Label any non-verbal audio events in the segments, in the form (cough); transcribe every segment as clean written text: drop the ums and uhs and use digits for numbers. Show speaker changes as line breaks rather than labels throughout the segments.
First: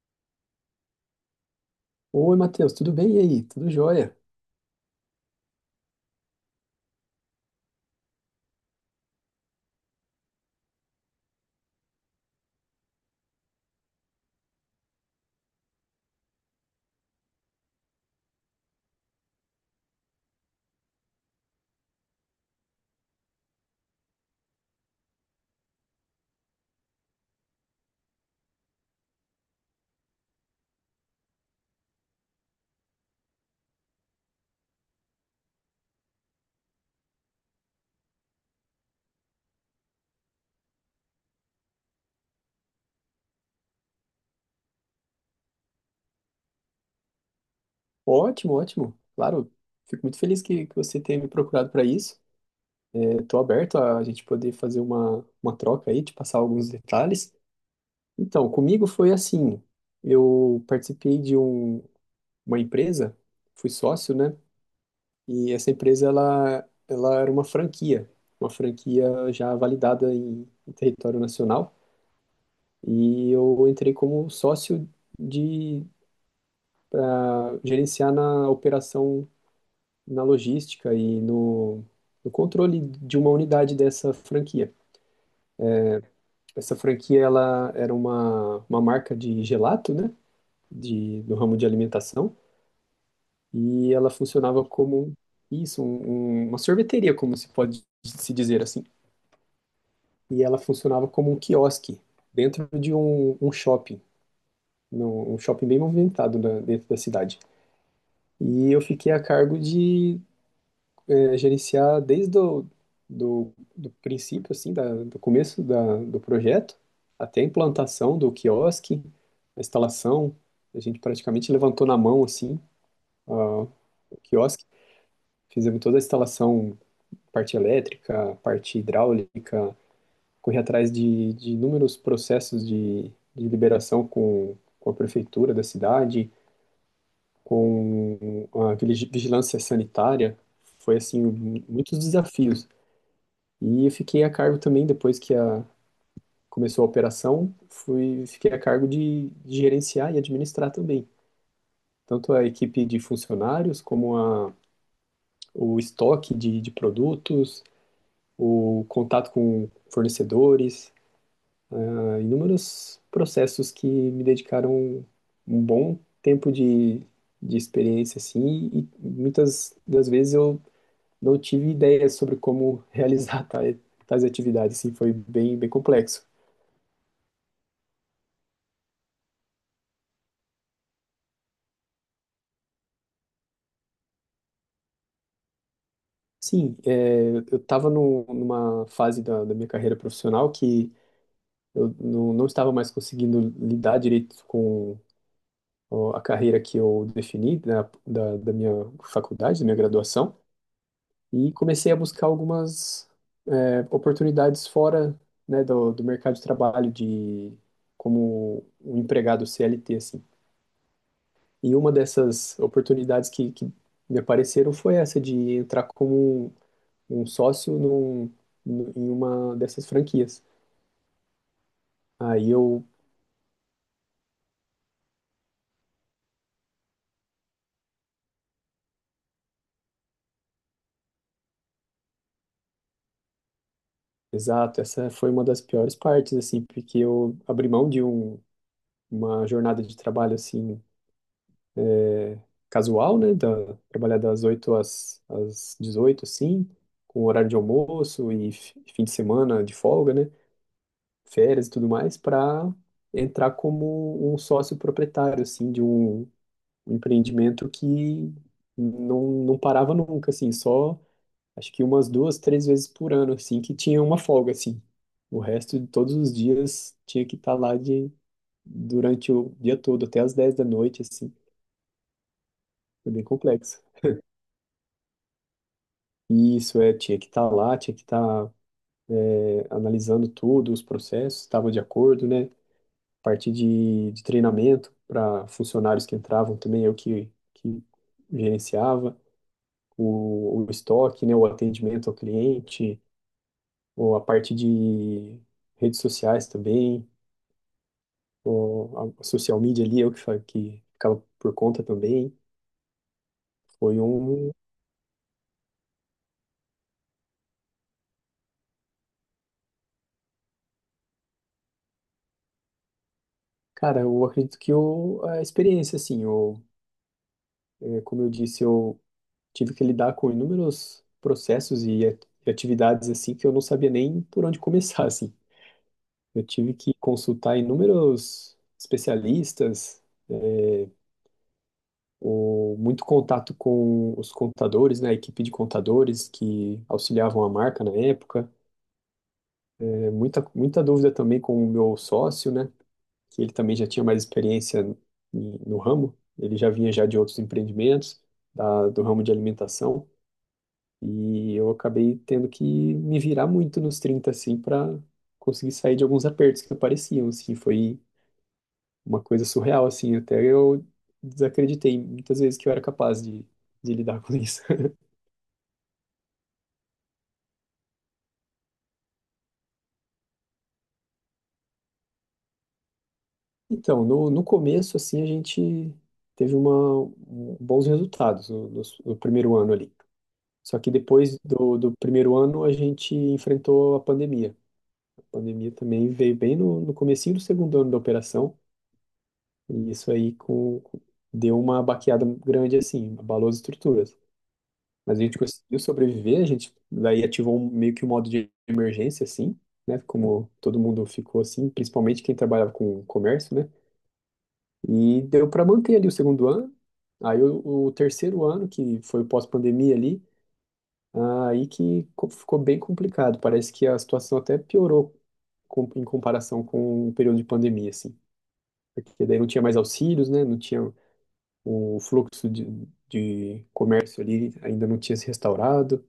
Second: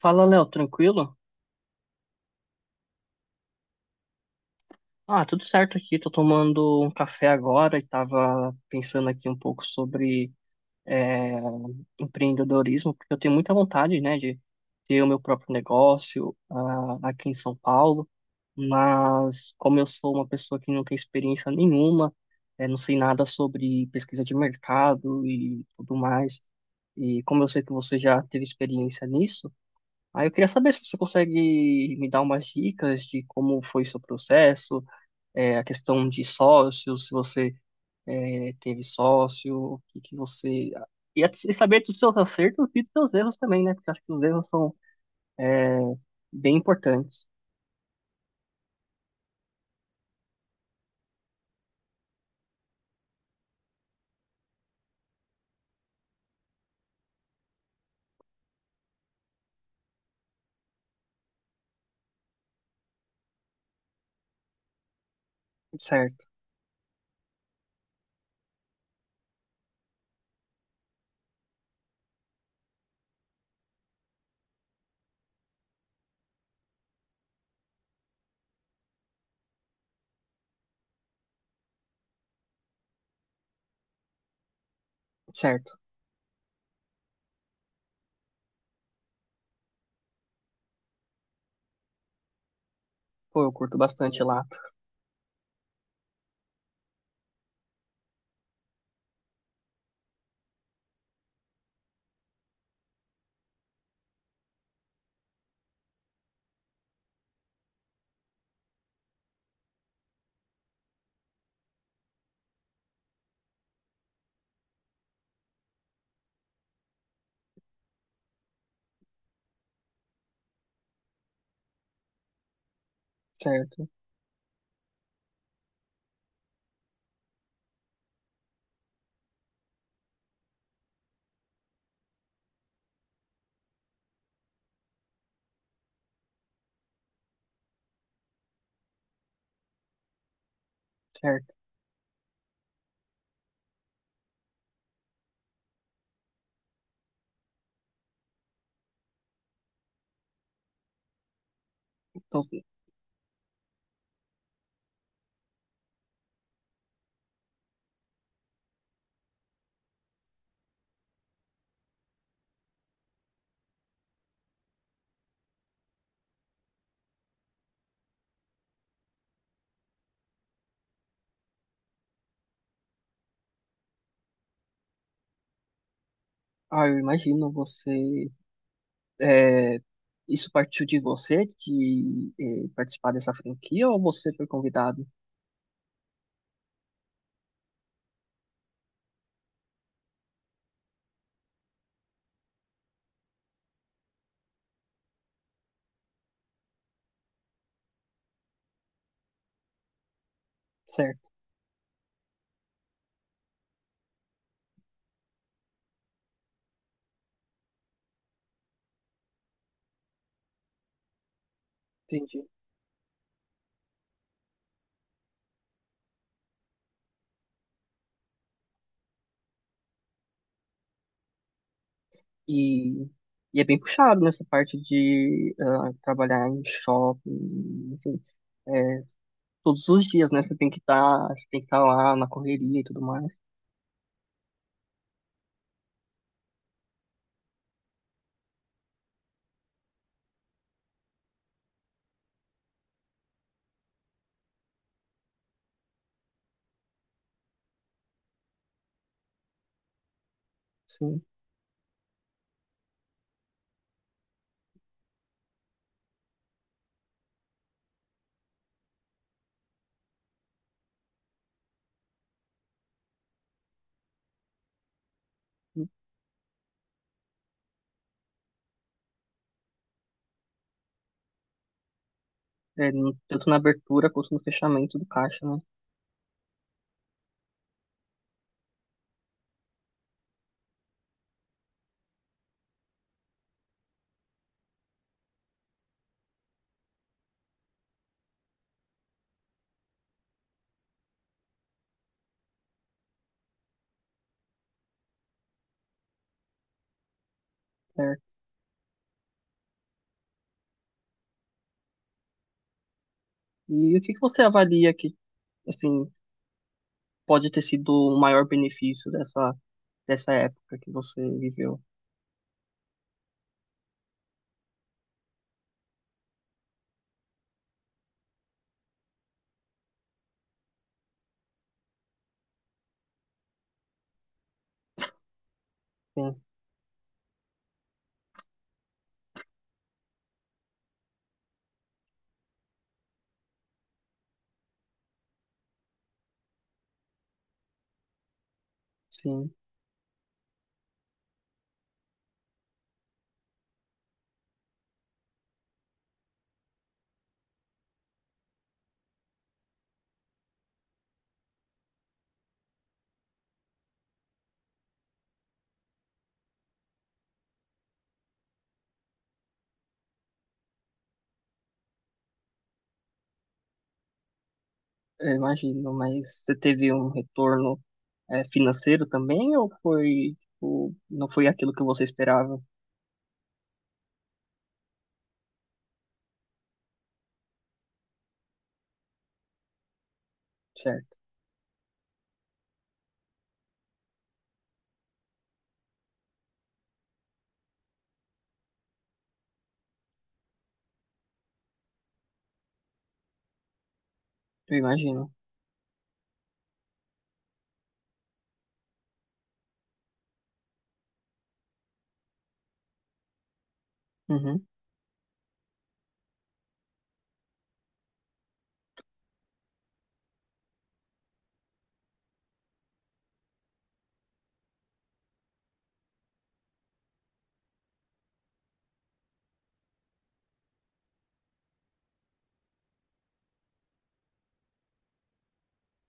Fala, Léo, tranquilo?
Oi, Matheus, tudo bem? E aí? Tudo jóia?
Ah, tudo certo aqui. Tô tomando um café agora e tava pensando aqui um pouco sobre é, empreendedorismo, porque eu tenho muita vontade, né, de ter o meu próprio negócio aqui em São Paulo, mas como eu sou uma pessoa que não tem experiência nenhuma, não sei nada sobre pesquisa de mercado e tudo mais, e como eu sei que você já teve experiência nisso, aí eu queria saber se você consegue me dar umas dicas de como foi seu processo, a questão de sócios, se você teve sócio, o que que você... e e saber dos seus acertos e dos seus erros também, né? Porque acho que os erros são bem importantes.
Ótimo, ótimo. Claro, fico muito feliz que você tenha me procurado para isso. Estou aberto a gente poder fazer uma troca aí, te passar alguns detalhes. Então, comigo foi assim: eu participei de uma empresa, fui sócio, né? E essa empresa
Certo,
ela era uma franquia já validada em território nacional. E eu entrei como sócio de gerenciar na operação na logística e no controle de uma unidade dessa franquia.
certo.
Essa franquia ela era uma marca de gelato, né? Do ramo de alimentação,
Pô, eu curto
e ela
bastante Lato.
funcionava como isso, uma sorveteria, como se pode se dizer assim. E ela funcionava como um quiosque dentro de um shopping, um shopping bem movimentado dentro da cidade. E eu fiquei a cargo de gerenciar desde o do princípio, assim, do começo do projeto até a implantação do quiosque, a instalação. A gente praticamente levantou na mão, assim, ah,
Certo,
o quiosque. Fizemos toda a instalação, parte elétrica, parte hidráulica, corri atrás de inúmeros processos de liberação com a prefeitura da cidade, com a vigilância sanitária. Foi, assim,
certo.
muitos desafios. E eu fiquei a cargo também, depois que a, começou a operação, fui, fiquei a cargo de gerenciar e administrar também, tanto a
Então,
equipe de funcionários, como a, o estoque de produtos, o contato com fornecedores, inúmeros processos que me dedicaram um bom tempo de experiência, assim, e muitas das vezes eu não tive ideia sobre como realizar (laughs) tais, tais atividades, assim, foi bem, bem complexo.
eu imagino você... é, isso partiu de você, de participar dessa franquia, ou você foi convidado?
Sim, é, eu estava numa fase da minha carreira profissional que eu não estava mais conseguindo lidar direito com a carreira que eu defini da minha faculdade, da minha graduação,
Certo,
e comecei a buscar algumas oportunidades fora, né, do mercado de trabalho, de como um empregado CLT, assim. E uma
entendi.
dessas oportunidades que me apareceram foi essa de entrar como um sócio num, em uma dessas franquias. Aí eu,
E, e é bem puxado nessa parte de trabalhar em shopping, enfim, é, todos os dias, né? Você tem que estar lá na correria e tudo mais,
exato, essa foi uma das piores partes, assim, porque eu abri mão de uma jornada de trabalho, assim, casual, né, da, trabalhar das 8 às 18 assim, com horário de almoço e fim de semana de folga, né,
sim.
férias e tudo mais, para entrar como um sócio proprietário, assim, de um empreendimento que não parava nunca, assim, só acho que umas duas, três vezes por ano, assim, que tinha uma folga, assim. O resto de todos os dias tinha que estar lá de, durante o dia todo, até as 10 da noite, assim.
É,
Foi bem
tanto na
complexo.
abertura quanto no fechamento do caixa, né?
E isso, é, tinha que estar lá, tinha que estar é, analisando tudo, os processos, estava de acordo, né? Parte de treinamento para funcionários que entravam também, eu que gerenciava. O estoque, né? O atendimento ao cliente, ou a parte de redes sociais também,
Certo.
a social media ali, eu que, que ficava por conta também,
E
foi
o que que você
um,
avalia que, assim, pode ter sido o maior benefício dessa, dessa época que você viveu?
cara, eu acredito que eu, a experiência, assim, eu, é, como eu disse, eu tive que lidar com inúmeros processos e e atividades, assim, que eu não sabia nem por onde começar, (laughs) assim.
Sim,
Eu tive que consultar inúmeros especialistas, o, muito contato com os contadores, né, a equipe de contadores que auxiliavam a marca na época,
sim.
é, muita, muita dúvida também com o meu sócio, né, que ele também já tinha mais experiência no ramo, ele já vinha já de outros empreendimentos, do ramo de alimentação, e eu acabei tendo que me virar muito nos 30 assim, para conseguir sair de alguns apertos que apareciam, assim, foi uma coisa surreal, assim, até eu desacreditei muitas vezes que eu era capaz de lidar com isso. (laughs)
Eu imagino, mas você teve um retorno financeiro também ou foi, tipo, não foi aquilo que você esperava,
Então, no começo, assim, a gente teve uma, bons resultados no primeiro ano ali. Só que
certo?
depois do primeiro ano a gente enfrentou a pandemia. A pandemia também veio bem no comecinho do segundo ano da operação, e isso aí deu uma baqueada grande assim, abalou as estruturas.
Eu
Mas a
imagino.
gente conseguiu sobreviver, a gente daí ativou meio que um modo de emergência assim, né? Como todo mundo ficou assim, principalmente quem trabalhava com comércio, né?
Uhum,
E deu para manter ali o segundo ano. Aí o terceiro ano, que foi o pós-pandemia ali, aí que ficou bem complicado. Parece que a situação até piorou em comparação com o período de pandemia, assim. Porque daí não tinha mais auxílios, né? Não tinha o fluxo de comércio ali, ainda não tinha se restaurado.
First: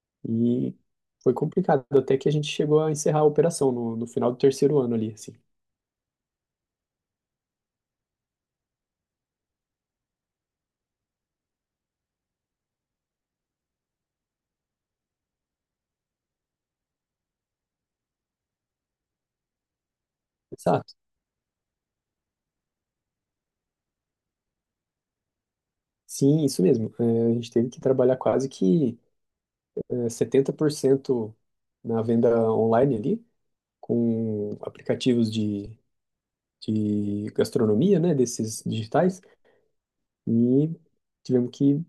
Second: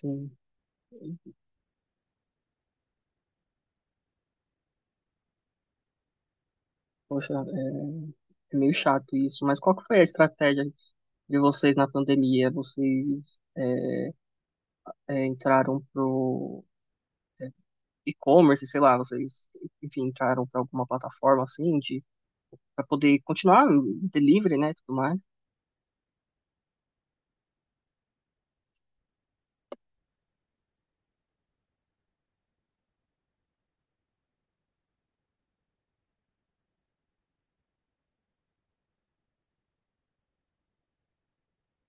sim.
E foi complicado, até que a gente chegou a encerrar a operação no final do terceiro ano ali, assim.
Poxa, é, é meio chato isso, mas qual que foi a estratégia de vocês na pandemia? Vocês entraram pro e-commerce, sei lá, vocês, enfim, entraram para alguma
Exato.
plataforma assim de para poder continuar o delivery, né, tudo mais.
Sim, isso mesmo. É, a gente teve que trabalhar quase que é, 70% na venda online ali, com aplicativos de gastronomia, né, desses digitais, e tivemos que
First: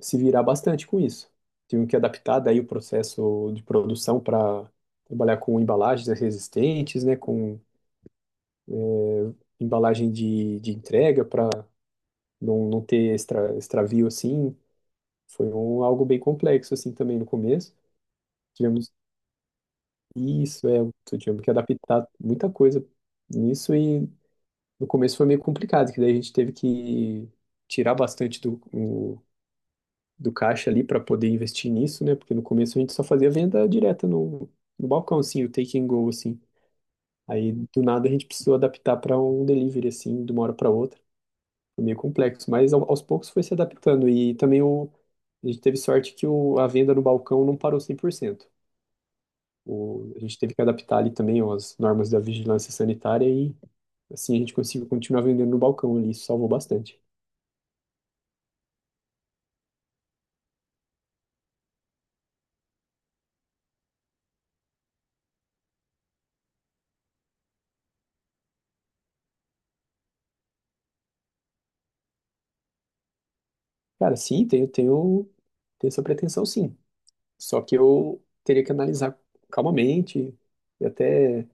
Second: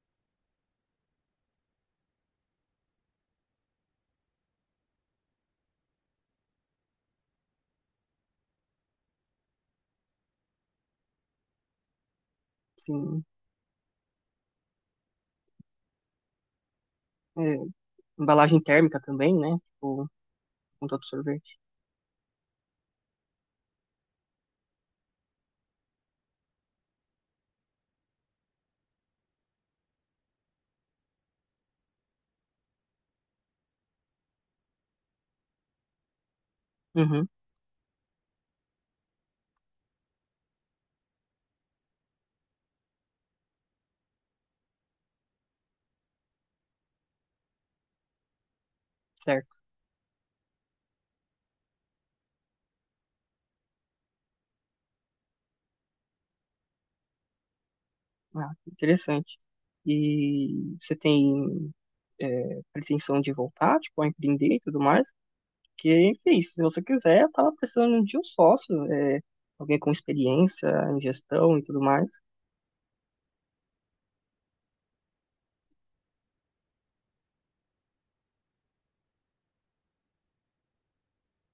se virar bastante com isso. Tivemos que adaptar daí o processo de produção para trabalhar com embalagens resistentes, né, com embalagem de entrega para não ter
Assim,
extra, extravio assim. Foi um, algo bem complexo assim também no
é,
começo.
embalagem
Tivemos
térmica também, né? Tipo,
isso, é,
com todo
tivemos que
sorvete.
adaptar muita coisa nisso e no começo foi meio complicado, que daí a gente teve que tirar bastante do, do caixa ali para poder investir nisso, né? Porque no começo a gente só fazia venda direta no, no balcão, assim, o take and go, assim.
Uhum,
Aí do nada a gente precisou adaptar para um delivery, assim, de uma hora para outra. Foi meio complexo, mas aos poucos foi se adaptando. E também o, a gente teve sorte que o, a venda no balcão não parou 100%.
certo.
O, a gente teve que adaptar ali também as normas da vigilância sanitária e assim a gente conseguiu continuar vendendo no balcão ali, isso salvou bastante.
Ah, interessante. E você tem pretensão de voltar, tipo, a empreender e tudo mais? Porque, enfim, se você quiser, eu tava precisando de um sócio, alguém com experiência em gestão e tudo mais.
Cara, sim, tenho, tenho, tenho essa pretensão, sim. Só que eu teria que analisar calmamente e até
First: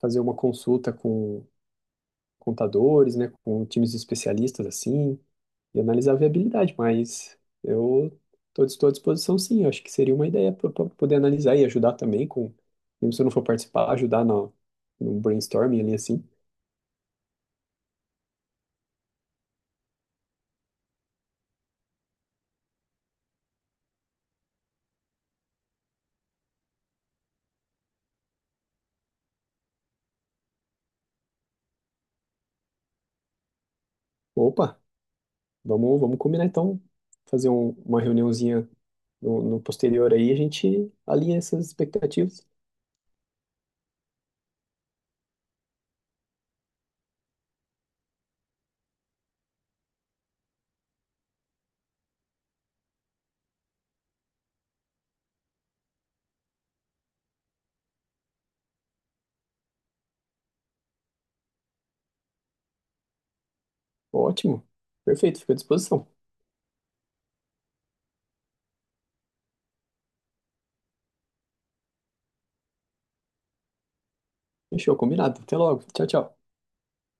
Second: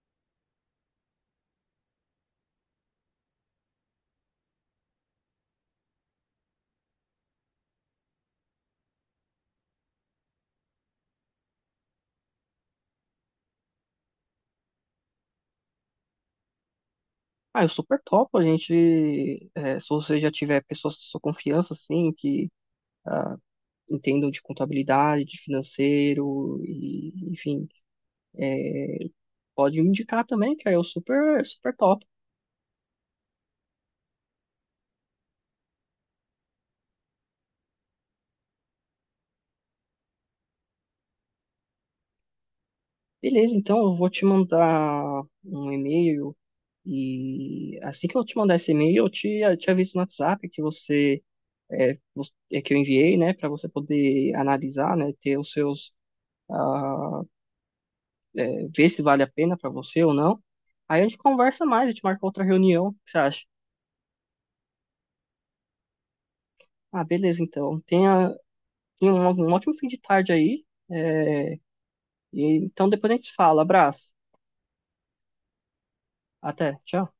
fazer uma consulta com contadores, né, com times de especialistas assim, e analisar a viabilidade, mas eu estou à disposição sim, eu acho que seria uma ideia para poder analisar e ajudar também com, mesmo se eu não for participar, ajudar no, no brainstorming ali assim.
Ah, eu super topo, a gente, é, se você já tiver pessoas de sua confiança, assim, que ah, entendam de contabilidade, de financeiro, e, enfim, é, pode me indicar também, que aí eu super, super topo.
Opa, vamos, vamos combinar então, fazer uma reuniãozinha no posterior aí, a gente alinha essas expectativas.
Beleza, então eu vou te mandar um e-mail e assim que eu te mandar esse e-mail, eu te aviso no WhatsApp que você é que eu enviei, né, para você poder analisar, né, ter os seus ah, ver se vale a pena para você ou não. Aí a gente conversa mais, a gente marca outra reunião, o que você acha?
Ótimo, perfeito, fico à disposição.
Ah, beleza, então. Tenha um, um ótimo fim de tarde aí. é, e então depois a gente se fala. Abraço.
Fechou, combinado. Até logo. Tchau, tchau.
Até. Tchau.